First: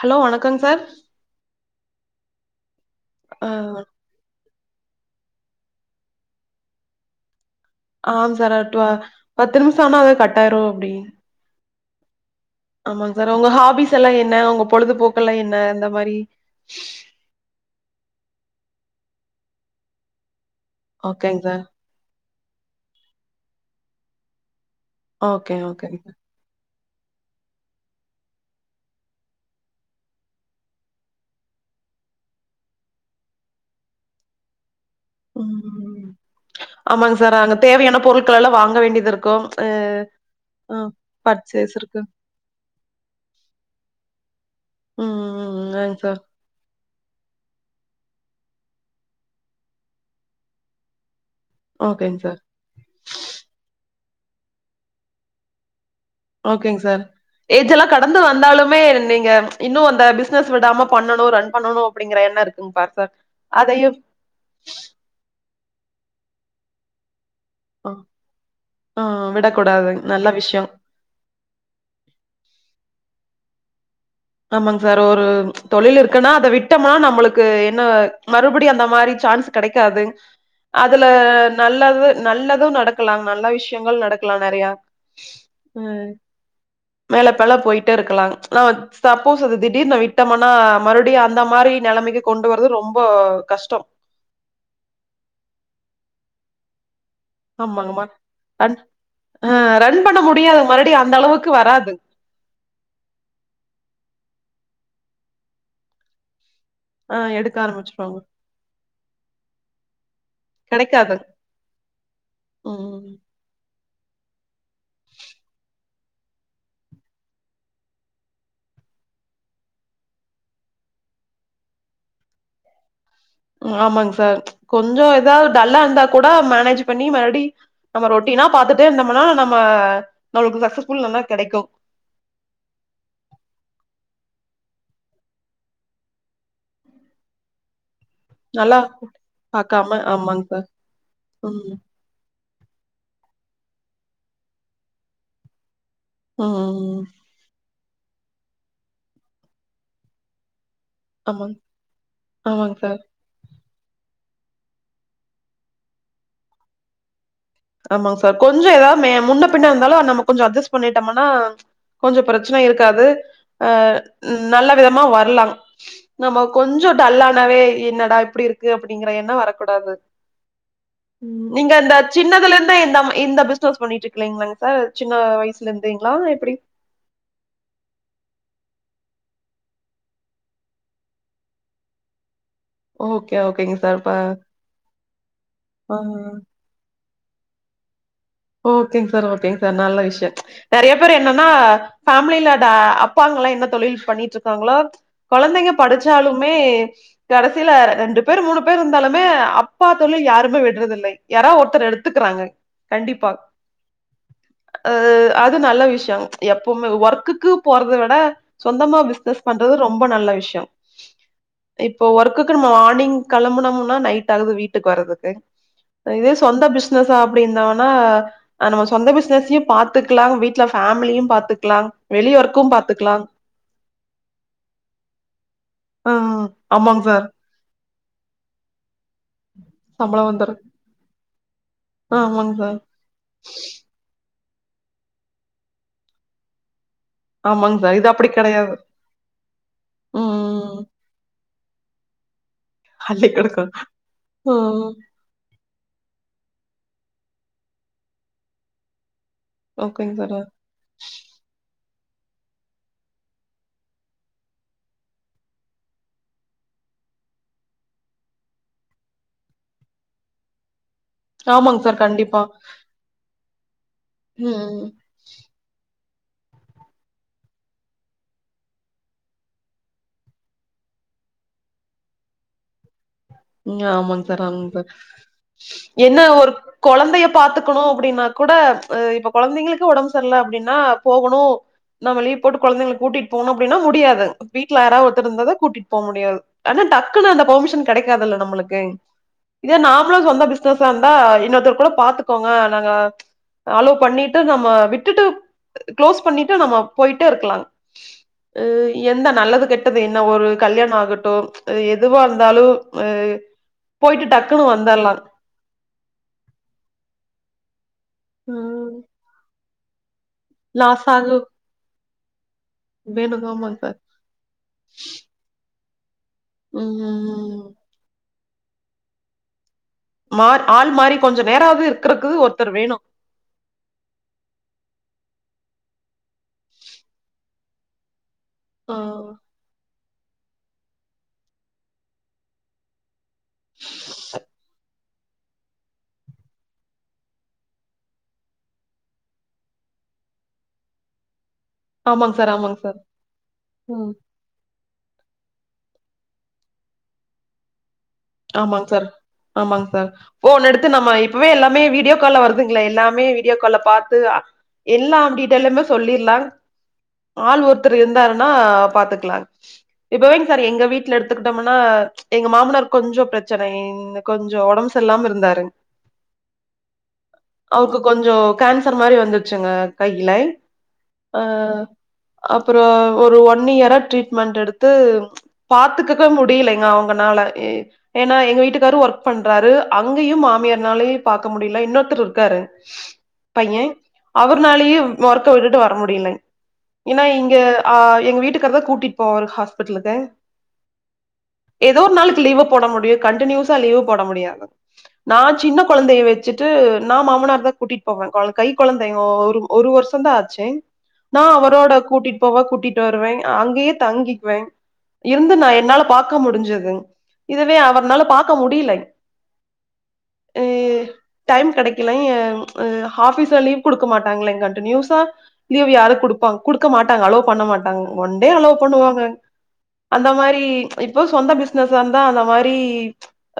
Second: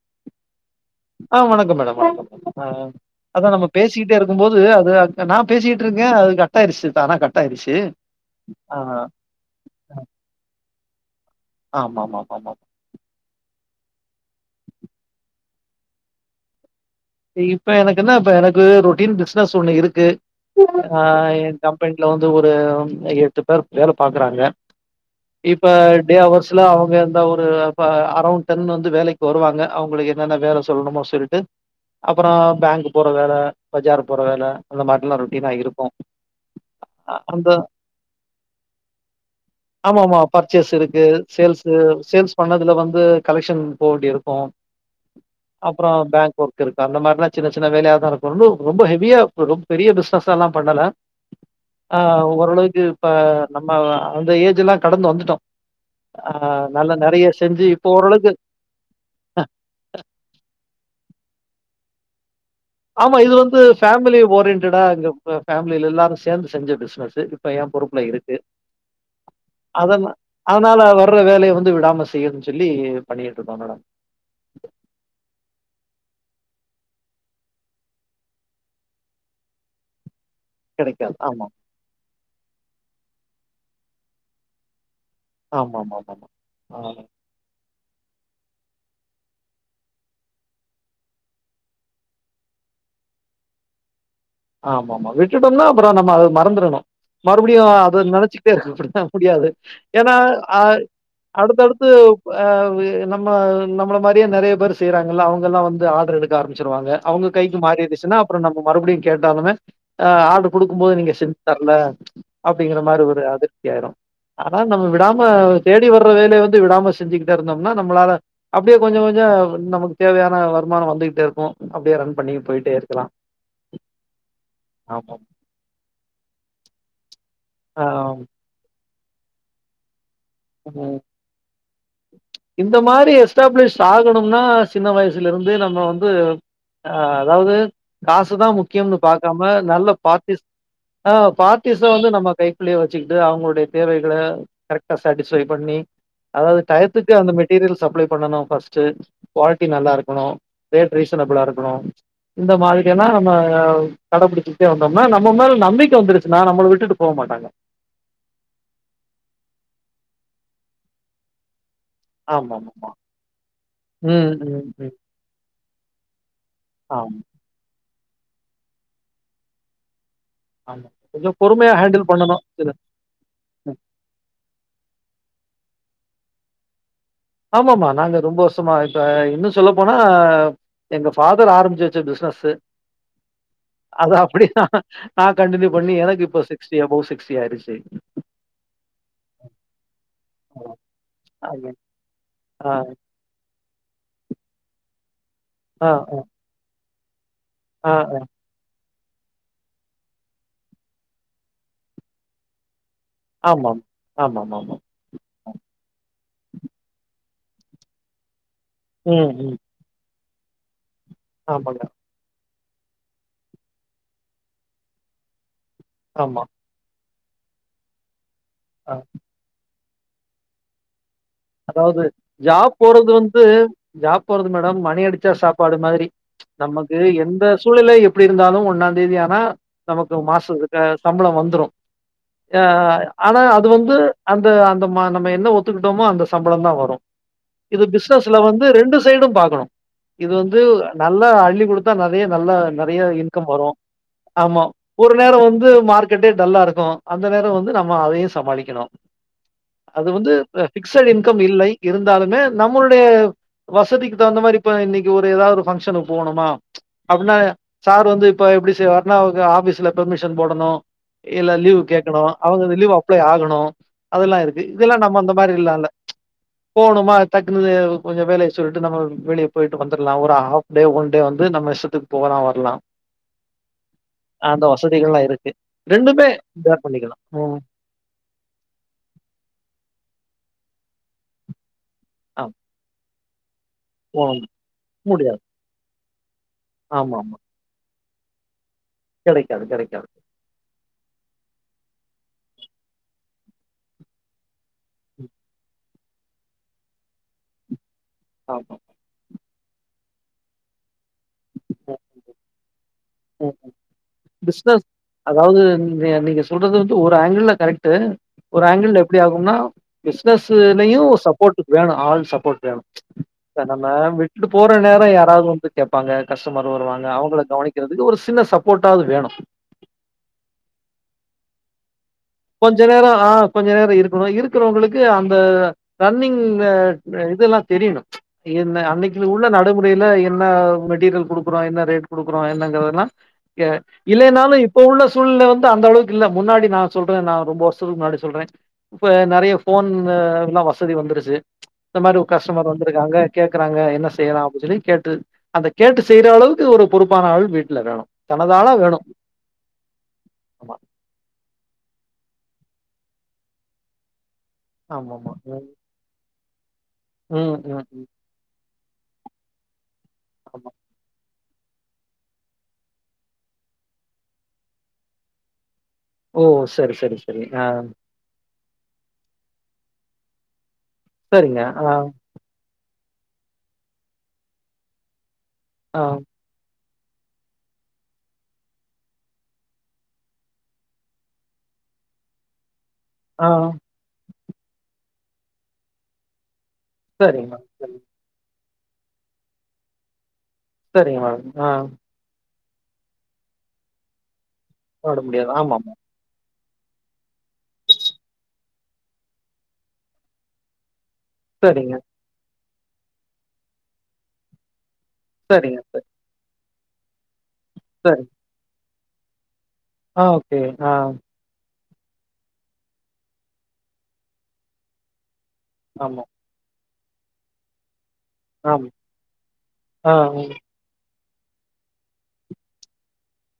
Hello வணக்கங் sir ஆ வணக்கம் மேடம் வணக்கம் ஆ ஆ அதா நம்ம பேஸ் சிட்டே இருக்கும்போது அது நா பேசிட்ருக்கே அது கட் ஆயிடுச்சு தானா கட்டாயிடுச்சி ஆம் சரவட்வா பத்து நிமிஷ ஆனா அத கட்டாயிரு அப்டி ஆமா ஆமாமாமாமாம் ஆமாங்க் சார் உங்க ஹாபிஸ் எல்லா என்ன உங்க பொழுதுபோக்கல்லா என்ன அந்த மாரி இப்ப எனக்கு என்ன இப்ப எனக்கு ரொட்டீன் பிஸ்னஸ் ஒன்னு இருக்கு ஆ ஓகேங் என் சார் கம்ப் ஃப்ரண்ட்ல வந்து ஒரு எட்டு பேர் வேல பாக்குறாங்க ஓகே இப்ப ஓகேங் டே சார் அவர்ஸ் லா அவங்க எந்த ஒரு ப அரவுண்ட் டென் வந்து வேலைக் வருவாங்க அவங்களுக்கு என்னென்ன வேல சொல்லணுமோ சொல்லிட்டு அப்பறோ பேங்க் போற வேல பஜார் போற வேல அந்த மாரில்லா ரொட்டீனா இருக்கு ஆமாங்க சார் அந்த அங்க தேவையான பொருட்களள்ளா வாங்க வேண்டியது இருக்கு எ பர்ச்சஸ் இருக்கு சேல்ஸ் சேல்ஸ் பண்ணதுல வந்து கலெக்ஷன் போக வேண்டி இருக்கு ம் ம் ம் ம் ம் ஆங்க சார் இருக்கு அந்த மாதிரிலா சின்ன சின்னவேலையாதா இருக்கு ரொம்ப ஹெவியா பெரிய பிசனஸ் எல்லா பண்ணல ஆ ஓகேங் சார் ஓரளவுக்கு இப்ப நம்ம அந்த ஏஜ் எல்லா கடந்து வந்துட்டோ ஓகேங்க சார் ஏஜ் எல்லா இப்போ கடந்து ஓரளவுக்கு வந்தாலுமே நீங்க இன்னு அந்த பிசினஸ் விடாம பண்ணணும் ரன் பண்ணணு அப்டிங்கிற எண்ண இருக் ஆமா இது வந்து பேமிலி ஓரியன்டடா இங்க பேமிலில எல்லாரு சேர்ந்து செஞ்ச பிசினஸ் இப்ப ஏ ஆ பொறுப்புல இருக்கு ஆ விடக்கூடாதுங் அதன்னா நல்ல விஷயோ அதனால வர்ற வேலைய வந்து விடாமஸ் செய்யனுன்னு சொல்லி பண்ணிட்டுருக்கோ மேடம் ஆமாங் சார் ஒரு தொழில் இருக்குன்னா அத விட்டோமா நம்மளுக்கு என்ன மறுபடி அந்த மாரி சான்ஸ் கெடைக்காது அதுல கிடைக்காது. ஆமா. நல்லது நல்லது நடக்கலா நல்ல விஷயங்கள் நடக்கலா நெறையா ம் ஆமாமாமா. ஆ. மேலப்பல போயிட்டே இருக்கலாங் நோட்ஸ் சப்போஸ் அது திடீர்னு ந விட்டமனா மறுபடியு அந்த மாரி நெலமைக்கு கொண்டு வரது ரொம்ப கஷ்டோ ஆமம்மா விட்டுட்டோம்னா அப்பறோ நம்ம அது மறந்துரணு மறுபடியு அத ஆமாங்கம்மா. நெனைச்சுக்கிட்டே ரன் இருக்ககூட முடியாது அ ரன் ஏன்னா பண்ண முடியாது. அ மறுபடியும் அந்த அளவுக்கு அடுத்தடுத்து வராது. ஆ வே நம்ம நம்மள மாரியே நெறைய பேர் செய்றாங்கல்ல அவங்கல்லா வந்து ஆர்டர் எடுக்க ஆரம்பிச்சிருவாங்க ஆ அவங்க எடுக்க கைக்கு ஆரம்பிச்சுருவாங்க. மாறிடுச்சன்னா அப்றோ நம்ம மறுபடின் தாபமே அ ஆர்டர் குடுக்கும் போது நீங்க கெடைக்காது. செஞ் தர்ல அப்டிங்குற மாரி ம். ஒரு அதிருப்தி ஆயிரு அதா நம்ம விடாம தேடி வர்ற வேலைய வந்து விடாம செஞ்சுக்கிட்டே இருந்தோம்னா நம்மளால அப்டியே கொஞ்சொ கொஞ்சொ நமக்கு தேவையான வருமானொ வந்துகிட்டே இருக்கு அப்டியே ரன் பண்ணி போயிட்டே இருக்கலா ம் ஆமாங் சார் கொஞ்சோ எதாவ் டல்லா இருந்தா கூட மேனேஜ் பண்ணி மறுபடி நம்ம ஆம். ரொட்டீனா பாத்துட் டு நம்மளால நம்ம நம்ள்க்கு ம். சக்சஸ்ஃபுல் நல்லா கெடைக்கு இந்த மாரி எஸ்டாப்ளிஷ் ஆகணும்னா சின்ன வயசுல இருந்தே நம்ம வந்து ஆ அதாவ்து காசுதா நல்லா முக்கியம்னு பாக்காம நல்ல பார்ட்டிஸ் ஆமாங் சார் ஆ ம் பார்ட்டிஸ்ஸ வந்து நம்ம கை குள்ளே வச்சுக்கிட்டு அவங்களுடைய தேவைகள கரெக்டா சேட்டிஸ்ஃபை பண்ணி ம் அதாவது ம் டயத்துக்கு ம் அந்த மெட்டீரியல் சப்ளை பண்ணணா ஃபஸ்ட்டு க்வாலிட்டி நல்லா இருக்கணு ரேட் ரீசனபிளா ஆமாங் இருக்கணு இந்த ஆமாங் சார் மாதிரியான ந்ந கடபுடிச்சிக்ட்டே வந்தோம்னா நம்ம மேல நம்பிக்க வந்துருச்சுன்னா நம்மள விட்டுட்டு போ மாட்டாங்க ஆமாங் சார் கொஞ்சோ எதாவ் மே முன்ன பின்ன இருந்தாலு நம்ம கொஞ்சோ அட்ஜஸ் பண்ணிட்டம்னா கொஞ்சோ ப்ரச்சன ஆமாமாமா. இருக்காது அ ம் நல்ல விதமா வர்லா நம்ம கொஞ்சோ ஆமா, டல்லானாவே என்னடா இப்டி இருக்கு அப்டிங்கற எண்ணோ வரக்கூடாது ஆமா கொஞ்சொ ம் பொறுமையா நீங்க இந்த ஹேண்டில் ப சின்னதுல இருந்தே இந்தம் இந்த பிசினஸ் பண்ணிட்ருக்கலீங்களாங் சார் சின்ன வயசுல இருந்தேங்களா எப்டி ஆமமா நாங்க ரொம்ப வருஷமா இப்ப இன்னு சொல்ல போனா எங்க ஃபாதர் ஆரம்பிச்சு வச்ச பிசினஸ் ஓகே, ஓகேங்க சார். இப்ப அது அப்டிதா நான் கண்டினியூ ஆ பண்ணி எனக்கு இப்ப சிக் ஸ்டி அபோவ் சிக்ஸ்டி ஆயிருச்சு ஓகேங் சார் ஓகேங் சார் நல்ல விஷயோ நெறைய பேர் என்னன்னா ஆமா. ஃபேமிலில டா ஆ, அப் பாங்களா என்ன தொழில் பண்ணிட்டு இருக்காங்களோ கொழந்தைங்க ஆ, ஆ, படிச்சாலுமே கடசில ஆ, ரெண்டு ஆ. பேர் மூணு பேர் இருந்தாலுமே அப்பா தொழில் யாருமே விடுறதுல்லை யாராவ் ஒருத்தர் எடுத்துக்கறாங்க கண்டிப்பா ஆமாம். ஆமாமாமா. அது அது நல்ல விஷயொம் எப்பவுமே ஒர்க்குக்கு போறத விட சொந்தமா ம், பிஸ்னஸ் ம். பண்றது ரொம்ப நல்ல விஷயோ ஆமாங்க இப்போ ஒர்க்குக்கு நம்ம மார்னிங் கெளம்புனோம்னா நைட் ஆகுது வீட்டுக்கு வரதுக்கு இதே ஆமா. சொந்த பிஸ் ஸ்னஸா அப்டின்ன வேணா அ நம்ம சொந்த பிசினஸையே பாத்துக்கலா வீட்டுல ஃபேமிலியு பாத்துக் அதாவ்து ஜாப் போறது வந்து ஜாப் போறது மேடம் மணி அடிச்சா சாப்பாடு மாதிரி ஆ நமக்கு ஆமாங் சார் எந்த சூழ்நில எப்டி இருந்தாலு ஒன்னாந்தேதி ஆனா நமக்கு சம்பள வந்துரு மாசுத்து க சம்பள வந்துரு ஆ ஆமாங் தா சார் ஆனா அது வந்து அந்த அந்தமா நம்ம என்ன ஒத்துக்குட்டோமோ அந்த சம்பளந்தா வரு ஆமாங் இது சார் அப்டி பிசினஸ்ல வந்து கெடையாது ரெண்டு சைடும் பார்க்கணு இது ம் வந்து ம் நல்லா அள்ளி கொடுத்தா நெறைய நல்லா நெறைய அள்ளி இன்கம் குடுக்கு வரு ஆமா ம் ஒரு நேரோ வந்து மார்க்கெட்டே டல்லா இருக்கு அந்த நேரொ வந்து நம்ம அதையு சமாளிக்கணு அது ஓகேங் வந்து சார் அ பிக்சட் இன்கம் இல்லை இருந்தாலுமே நம்மளுடைய வசதிக்கு தகுந்த மாரி இப்ப இன்னைக்கு ஒரு எதாவ் ஒரு ஃபங்க்ஷனு போணுமா அப்டின்னா சார் வந்து இப்ப எப்டி செய்வாருன்னா அவங்க ஆஃபீஸ்ல பெர்மிஷன் போடணு இல்ல லீவு ஆமாங் சார் கேக்கணு கண்டிப்பா அவங்க அந்த லீவு அப்ளை ஆகணு அதெல்லா இருக்கு ம் இதெல்லா நம்ம அந்த மாரி இல்ல ல்ல போணுமா டக்குனு கொஞ்சொ வேலைய சொல்ட்டு நம்ம வெளியே போயிட்டு வந்தர்லா ஒரு ஆஃப் டே ஒன் டே வந்து நம்ம இஷ்டத்துக்கு போகலா வர்லா ம் ஆமாங் சார் ஆமாங் சார் என்ன ரெண்டுமே ஒரு பேர் பண்ணிக்கலா கொழந்தைய ம் பாத்துக்கணு அப்டின்னா கூட இப்ப கொழந்தைங்ளுக்கு ஒடம் சரில்ல அப்டின்னா போகனு நம்ம லீவ் ஆமா போட்டு கொழந்தைங்கள கூட்டி போனு அப்டின்னா முடியாதுங் போனு வீட்ல யாரா ஒர்த்தர் முடியாது இருந்ததா கூட்டிட் போமுடியாதுங் ஆனா ஆமா டக்குன்னு ஆமா அந்த பர்மிஷன் முடியாதுல்ல நம்மளுக்கு கெடைக்காது இதே கெடைக்காது நாமளு சொந்த பி சினஸ்ஸாந்தா இன்னொருத்தர கூட பாத்துக்கோங்க நாங்க அலோ பண்ணிட்டு நம்ம விட்டுட்டு க்ளோஸ் பண்ணிட்டு நம்ம போய்ட்டேருக்கலாங் ஆ ஆமா எந்த நல்லது கெட்டது என்ன ஒரு கல்யாணோ ஆகட்டு ம் எதுவா இருந்தாலு ம் போய்ட்டு டக்குனு வந்தர்லா அதாவ்து நீ நீங்க சொல்றது வந்து ஒரு ஆங்கிள்ல கரெக்ட்டு ஒரு ம் ஆங்கிள்ல எப்டி ஆகும்னா பிசினஸ்லயு லாஸ் ஒரு ஆகு சப்போர்ட்டுக்கு வேணு ஆள் சப்போர்ட் வேணு வேணுங்க ப்ப ஆமாங்க நம்ம சார் வி ட்டுட்டு போற நேரோ யாராவ்து வந்து கேப்பாங்க கஸ்டமர் ம் வருவாங்க அவுங்கள ம் கவனிக்கிறதுக்கு ஒரு சின்ன சப்போர்ட் டாவ்து வேணு மா ஆள் மாறி கொஞ்ச நேராது க்ருக்கு ஒ கொஞ்ச நேரோ ஆ கொஞ்ச நேரோ இருக்கணு இருக்கிறோங்களுக்கு அந்த ரன்னிங் இதெல்லா தெரிணு என்ன ஆ அன்னக்கி உள்ள ந டை முறைல என்ன மெட்டீரியல் குடுக்குறோ என்ன ரேட் குடுக்குறோ என்னங்கறதெல்லா இல்லைனாலு இப்ப உள்ள சூழ்நெல வந்து அந்தளவுக்கு இல்ல முன்னாடி நா சொல்றே நா ரொம்ப வர்ஷத்துக்கு முன்னாடி சொல்றே இப்ப நறைய ஃபோன்ல்லா வசதி வந்துருச்சு இந்த மாரி ஒரு ஆமாங்க சார் கஸ்டமர் ஆமாங்க சார் வந்திருக்காங்க கேக்குறாங்க என்ன ம் செய்யலா அப்டின் சொல்லி கேட்டு அந்த கேட்டு செய்ற அளவுக்கு ஒரு பொறுப்பான ஆள் வீட்ல வேணு தனது ஆளா ஆமாங் வேணு சார் ஆமாங் சார் ஃபோன் ஆமா எடுத்து நம்ம இப்பவே எல்லாமே வீடியோ கால்ல வருதுங்ள எல்லாமே வீடியோ கால்ல பாத்து ஆமாமா எல்லாம் ம் டீட்டெயிலுமே சொல்லிர்லாங் ம் ஆள் ம் ஒர்த்தரு ம் இருந்தாங் னா பாத்துக்லாங் இப்பவேங் சார் ஆமா எங்க வீட்ல எடுத்துக்கிட்டோம்னா எங்க மாமனார் கொஞ்ச பிரச்சன கொஞ்சோ ஒடம் சர்ல்லாம இருந்தாருங் ஓ செரி செரி செரி ஆ அவருக்கு கொஞ்சோ கேன்சர் மாரி வந்துர்ச்சுங்க கைலை ஆ சரிங்க ஆ அப்புறோ ஒரு ஒன் இயரா ட்ரீட்மென்ட் எடுத்து ஆ பாத்துக்கக்க மு டிலைங்க அவுங்கனால ஏனா எங்க வீட்டுக்காரு ஒர்க் பண்றாரு அங்கயு மாமியார்னாலய் பாக்க முடில இன்னொர்த்தர் இருக்காரு ஸ் ஆ பையே அவர்னாலயு வொர்க்க விட்டுட்டு வர முடிலங் ஏனா சரிங்க இங்க மேடம் ஆ சரி எங் வீட்டுக்காரு தா கூட்டிட் போவாரு ஹாஸ்பிட்லுக்கு சரிங்க மேடம் ஆ எதோ ஒர் நாளுக்கு லீவ போட முடியு கன்டினியூஸா லீவு போட முடியாது போட நா முடியாது சின்ன ஆமாமா கொழந்தைய வச்சு ட்டு நா மாமனார தா கூட்டிட் போவே கொ கை கொழந்தைங் ஒரு ஒரு வர்ஷோ தா ஆச்சு நா அவரோட சரிங்க கூட்டிட் போவே கூட்டிட் வருவே அங்கயே தங்கிக்வே இருந்து நா சரிங்க என்னால சரி பா க்க முடிஞ்சதுங் இதுவே அவர்னால சரி பாக்க முடிலை ஆ ஓகே ஆ டைம் கெடைக்லை ஆ ஹாஃபீஸ்ல லீவ் குடுக்க மாட்டாங்ளேங் கன்ட்டினுயூஸா லீவ் யாரு ஆமா குடுப்பாங் குடுக்க மாட்டாங்க அலோவ் பண்ண மாட் டாங்க ஒன்டே அலோவ் ஆமா பண்ணுவாங்க ஆ அந்த ம் மாரி இப்ப சொந்த பிசினஸ்ஸாந் நா அந்த மாரி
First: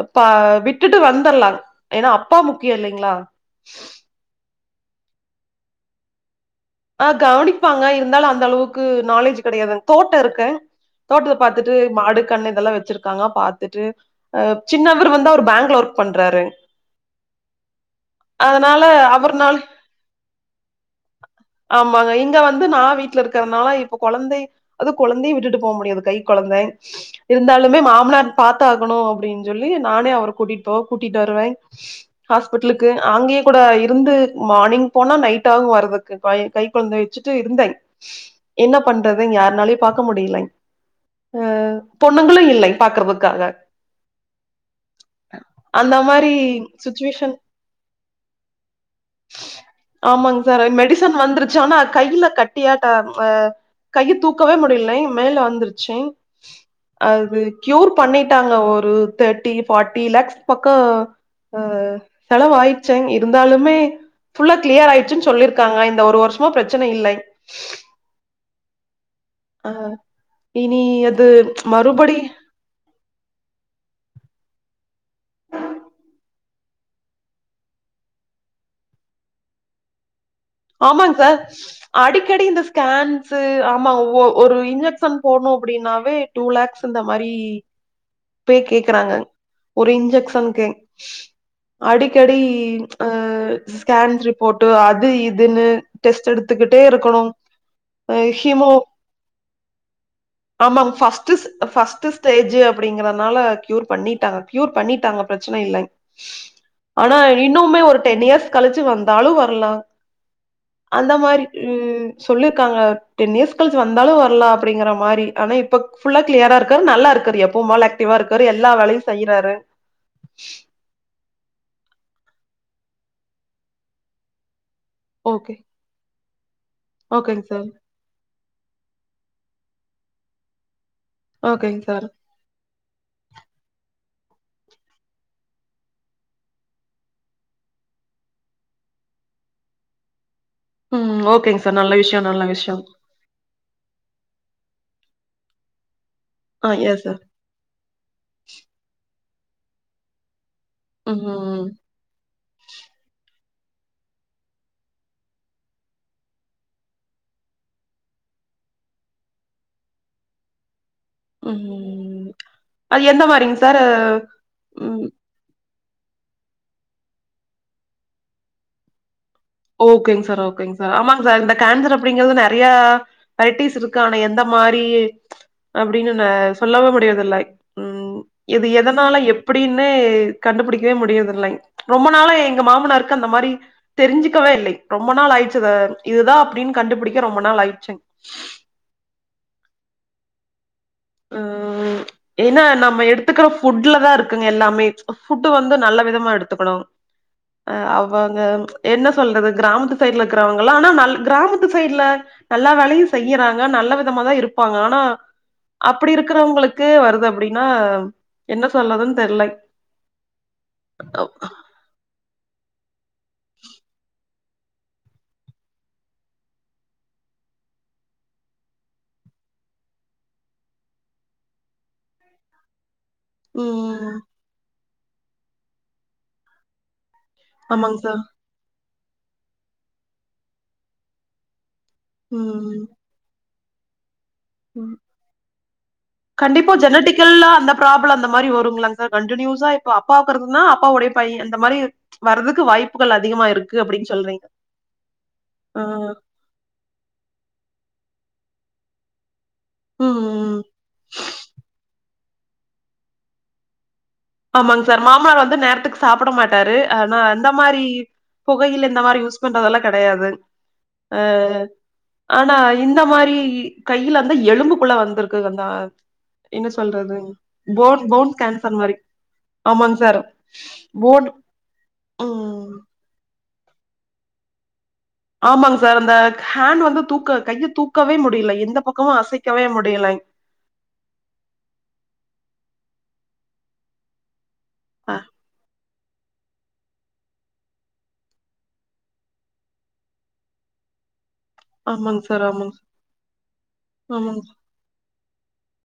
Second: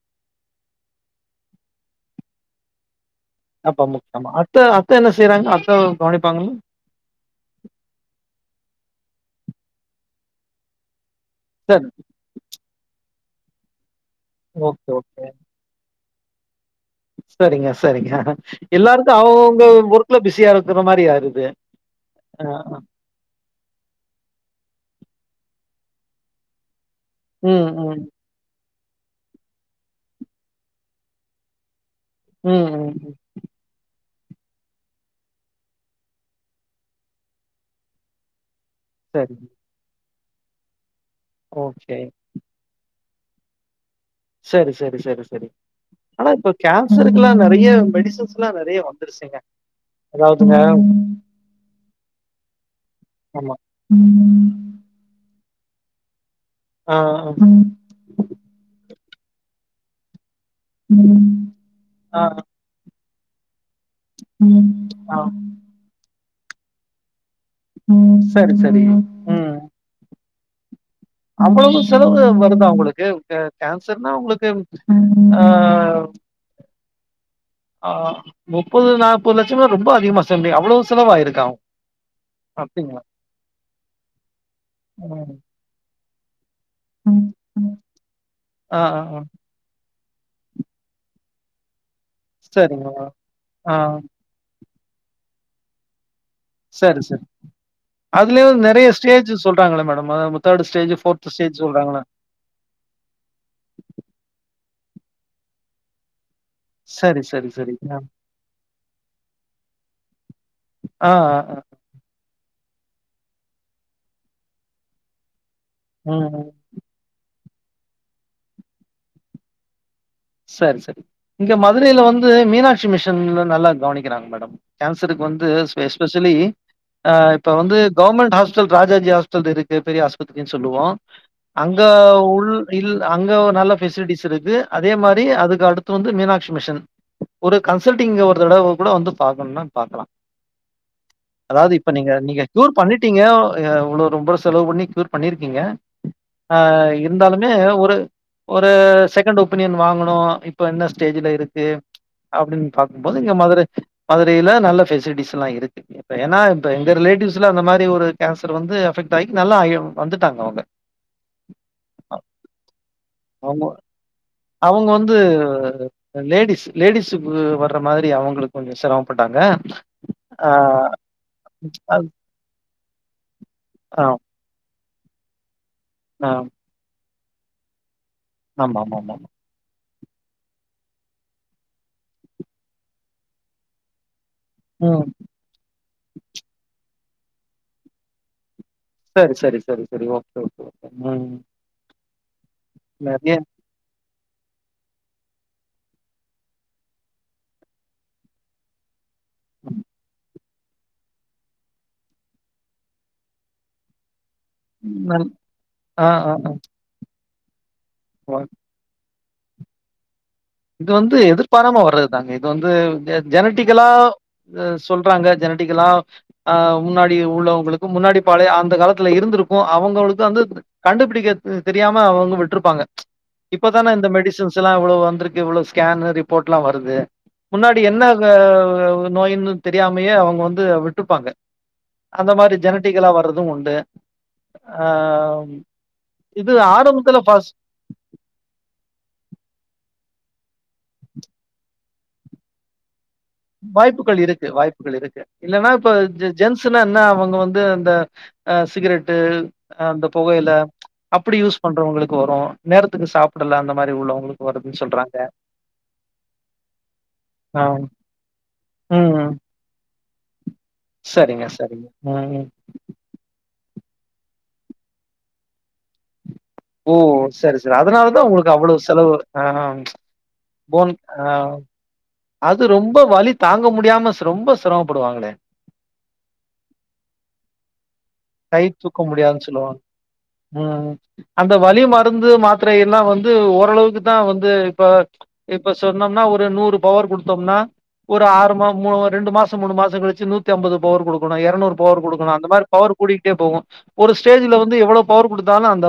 இப்ப விட்டுட்டு வந்துட்லா ஏனா அப்பா முக்கிய இல்லங்களா அப்பா முக் அத்த அத்த என்ன செய்றாங்க அத்த கவனிப்பாங்கள ஆ கவனிப்பாங்க இருந்தாலு அந்த அளவுக்கு நாலேஜ் கிடையாது தோட்டம் இருக்கு தோட்டத்த பாத்துட்டு சரி மாடு கண்ணு இதல்லா வச்சிருக்காங்க பாத்துட்டு அ ஓகே சின்னவர் ஓகே வந்து அவர் பேங்க்ல ஒர்க் பண்றாரு சரிங்க சரிங்க அதனால எல்லார்க்கு அவர்னால அவஅவங்க ஒர்க்ல பிஸியா இருக்குற மாரி ஆகுது ஆமாங்க இங்க வந்து நா வீட் வீட்ல இருக்றதுனால இப்ப கொழந்தை அது குழந்தையு விட்டுட்டு போவ முடியாது கைக் கொழந்தை ம், இருந்தாலுமே ம். மாமனார் பாத்தாகணு அப்படின்ஞ்சொல்லி நானே அவர கூட்டிட்டு போவே கூட்டிட்டு வருவே ம், ஹாஸ்பிட்டலுக்கு ம், ம். அங்கேயே கூட இருந்து மானிங் போனா நைட் ஆகு வரதுக்கு கைக்கொழந்தய வச்சுட்டு இருந்த என்ன பண்றதுங் சரி. யார்னாலயு பாக்க முடியலங் அ ஓகே. பொண்ணுங்களு இல்லை பாக்குறதுக்காக சரி சரி சரி சரி ஆனா மாரி இப்ப சுச்சுவேஷன் கேன்சருக்லா நெறய மெடிசன்ஸ் எல்லா நெறய வந்துருச்சுங்க ஆமாங் அதாவதுங்க சார் மெடிசன் வந்துருச் சானா ஆனா கையில கட்டியாட்டம் அ ஆமா. கைய தூக்கவே முடியலைங் மேல வந்துருச்சுங் ஆ, ஆ. அது க்யூர் பண்ணிட்டாங்க ஒரு தேட்டி ஃபாட்டி லக்ஸ் பக்க ஆ, செலவாயி சுங் இருந்தாலுமே ஃபுல்லா க்ளியர் ஆ. ஆய்டுச்சுனு சொல்லிருக்காங்க இந்த ஒரு வருஷமா பிரச்சன இல்லை ம் சரி சரி ம். ஆ இனி அது அவ்வளவு மறுபடி செலவு வருதா உங்களுக்கு இப்ப கேன்சர்னா உங்களுக்கு அ ஆ முப்பது நாப்பது லட்சம்லா ரொம்ப அதிகமா சொல்றீங்க அவ்ளோ ஆமாங் சார் செலவாயிருக்கா அடிக்கடி இந்த அப்டிங்களா ஸ்கேன்ஸ் ஆமா ஒ ஒரு இன்ஜெக்சன் ம் போட்ணு அப்டின்னாவே டூ லேக்ஸ் இந்த ம் மாறி ம் அப்பவே ஆ ஆ ஆ கேக்குறாங்கங் ஒரு இன்ஜெக்ஷன்கேங் அடிக்கடி சரிங்க அ மேடம் ஆ ஸ்கேன் ரிப்போர்ட்டு அது இதுன்னு டெஸ்ட் எடுத் த்துக்கிட்டே சரி இருக்கணு சரி அதுலயு ஹீமோ நெறையா ஸ்டேஜ் சொல்றாங்கள மேடம் அதாது தேடு ஸ்டேஜ் ஃபோர்த் ஸ்டேஜ் சொல்றாங்கள த்து ஸ்டேஜ் அப்டிங்கறதுனால கியூர் பண்ணிட்டாங்க கியூர் பண்ணிட்டாங்க பிரச்சன இல்லங் ஆனா சரி சரி சரி இன்னுமே ஒரு ஆ டென் இயர்ஸ் கழுச்சு வந்தாலு வரலா ஆ அந்த மாறி ஆ. ம் சொல்லிருக்காங்க டென் இயர்ஸ் கழுச்சு வந்தாலு வரல அப்டிங்கற மாறி ஆனா இப்ப ஃபுல்லா ம் ம் கிளியரா இருக் இருக்காரு நல்லா இருக்காரு எப்பவு போல ஆக்டிவா இருக்காரு எல்லா வேலையு செய்றாரு செரி செரி இங்க மதுரையில வந்து மீனாட்சி மிஷன்ல நல்லா கவனிக்கிறாங்க மேடம் கேன்சருக்கு வந்து ஓகே எஸ்பெஷலி ஆ ஓகேங் இப்ப சார் வந்து கவர்மெண்ட் ஹாஸ்டல் ராஜாஜி ஹாஸ்டல் இருக்கு பெரிய ஆஸ்பத்திரினு சொல்லுவோ அங்க ஓகேங் சார் உள் இல் அங்க நல்ல ஃபெசிலிட்டிஸ் இருக்கு அதே மாரி அதுக்கு அடுத்து வந்து மீனாட்சி மிஷன் ஒரு கன்சல்டிங் ஒரு தடவ கூட வந்து பாக்கணுனா பாக்கலா ம். ஓகேங்க அதாவது சார். இப்ப நல்ல நீங்க விஷயம், நீங்க நல்ல கியூர் விஷயம். பண்ணிட் டிங்க இவ்ளவு ரொம்ப செலவு பண்ணி க்யூர் பண்ணிருக்கீங்க ஆ எஸ் சார். இருந்தாலு இன்னு ஒரு ஒரு செகண்ட் ஒப்பீனியன் வாங்கனு இப்ப என்ன ஸ்டேஜ்ல ம். இருக்கு அப்படின் பாக்கும் போது இங்க மதுர மதுரையில நல்ல ஸ்பெசிலிடிஸ்லா இருக்கு இப்ப ஏனா இப்ப எங்க ரிலேட்டிவ்ஸ்ல அந்த மாரி ஒரு கேன்சர் வந்து அஃபக்ட் ஆகி நல்லாயி வந்துட்டாங்க அவங்க ம் அது எந்த மாரிங் சாரு அவுங்க வந்து து லேடிஸ் லேடிஸ் கு வர்ற மாரி அவுங்களுக்கு கொஞ்ச சிரமப் பட்டாங்க ஓகேங் சார் ஓகேங் சார் ஆமாங் சார் இந்த கேன்சர் அது அப்டிங்கிறது நெறையா வெரைட்டிஸ் இருக்கு ஆ ஆனா எந்த மாரி அப்டின்னு நா ஆ சொல்லவு முடியறதில்ல ம் இது ஆமா ஆமா ஆமா எதனால ஆமா. எப் ப்டின்னு கண்டு புடிக்கவே முடியிறதில்லைங் ரொம்ப நாளா எங்க மாமனாருக்கு அந்த மாரி தெரிஞ்சு க்கவே இல்லைங் ம். ரொம்ப நாள் ஆயிடுச்சு சார் இதுதா அப்டின் கண்டுபுடிக்க ரொம்ப நாள் ஆயிடுச்சுங் செரி செரி செரி செரி ஓகே ஓகே ஒகே ம் ம் ஏனா நம்ம நெறைய எடுத்துக்கிற ஃபுட்ல தா இருக்குங்க எல்லாமே ஃபுட் வந்து நல்ல விதமா எடுத்துக்கனு அ அவங்க என்ன சொல்றது கிராமத்து சைட்ல க்கறவங்கல்லா ஆனா நல் கிராமத்து சைட்ல நல்லா வேலையு செய்றாங்க நல்ல விதமா தா இருப்பாங்க ஆனா நல் ஆ, அப்டி இருக்குறவங்களுக்கு வருது அப்டினா வா என்ன சொல்றதுன் தெர்லை இது வந்து எதிர்பாரமா வர்றது தாங்க இது வந்து ஜெ ஜெனட்டிகலா இத சொல்றாங்க ஜெனடிகல்லா அ முன்னாடி உள்ளவங்களுக்கு முன்னாடி பழைய அந்த காலத்துல இருந்திருக்கு அவுங்களுக்கு வந்து கண்டுபுடிக்க ம் தெரியாம அவுங்க விட்டுருப்பாங்க இப்பதான இந்த ம் மெடிசின்ஸ் எல்லா இவ்ளோ வந்திருக்கு இவ்ளோ ஸ்கேன்னு ரிப்போட்லா வருது முன்னாடி ஆமாங்க என்ன சார் அ நோயின்னு தெரியாமையே அவுங்க வந்து விட்டுற்பாங்க அந்த மாரி ம் ஜெனட்டிகலா வர்றது உண்டு ஆ இது கண்டிப்பா ஆரம்பத்துல ஜெனடிகல்லா ஃபர்ஸ்ட் அந்த ப்ராப்ள அந்த மாரி வருங்களாங் சார் கண்டினியூஸா இப்ப அப்பாவுக் இருந்ததுன்னா அப்பாவுடைய பைய அந்த மாரி வர்துக்கு வாய்ப் புகல் அதிகமாயிர் வாய்ப்புகள் இருக்கு வாய்ப்புகள் இருக்கு இல்லன்னா இப்ப ஆ ஜெ ஜென்ஸ்னா என்ன அவுங்க வந்து அந்த அ சிகரெட்டு அந்த ம் பொகயில ம் அப்டி யூஸ் பண்றவங்களுக்கு வரு நேரத்துக்கு சாப்பிடல அந்த மாரி உள்ளவங்களுக் ஆமாங்க சார் மாமனார் வந்து நேரத்துக்கு சாப்ட மாட்டாரு ஆனா அந்த ஆ. மாரி புகையில இந்த மாரி ம். யூஸ் பண்றதெல்லா கெடையாது ஆ சரிங்க, சரிங்க. ம், ம். ஆனா இந் இந்த மாரி கையில வந்து எலும்புக்குள்ள வந்திருக்கு அந்த என்ன ஓ! சொல்றது போன் போன் கேன்சர் மாரி சோ ஆ ஆமாங் சார் போன் அது ம் ரொம்ப வலி தாங்க முடியாம ரொம்ப சிரமப் படுவாங்களே ஆமாங் சார் அந்த ஹேண்ட வந்து தூக்க கைய தூக்கவே முடியலை கை எந்த தூக்க பக்கமு முடியாதுன்னு அசைக்கவே சொல்லுவாங்க முடியல ம் அந்த வலி மருந்து மாத்திர எல்லா வந்து ஓரளவுக்கு தா வந்து இப்ப அ இப்ப சொன்னோம்னா ஒரு நூறு பவர் குடுத்தம்னா ஒரு ஆறுமா மூ ரெண்டு மாசோ மூணு மாசோ கழிச்சி நூத்தி ஐம்பது பவர் குடுக்கணு எரநூறு பவர் ஆமாங்க குடுக்கணு சார் அந்த மாரி ஆமாங்க பவர் கூடிக்கிட்டே போகு ஒரு ஆமாங்க ஸ்டேஜ்ல வந்து எவ்ளோ பவர் குடுத்தாலு அந்த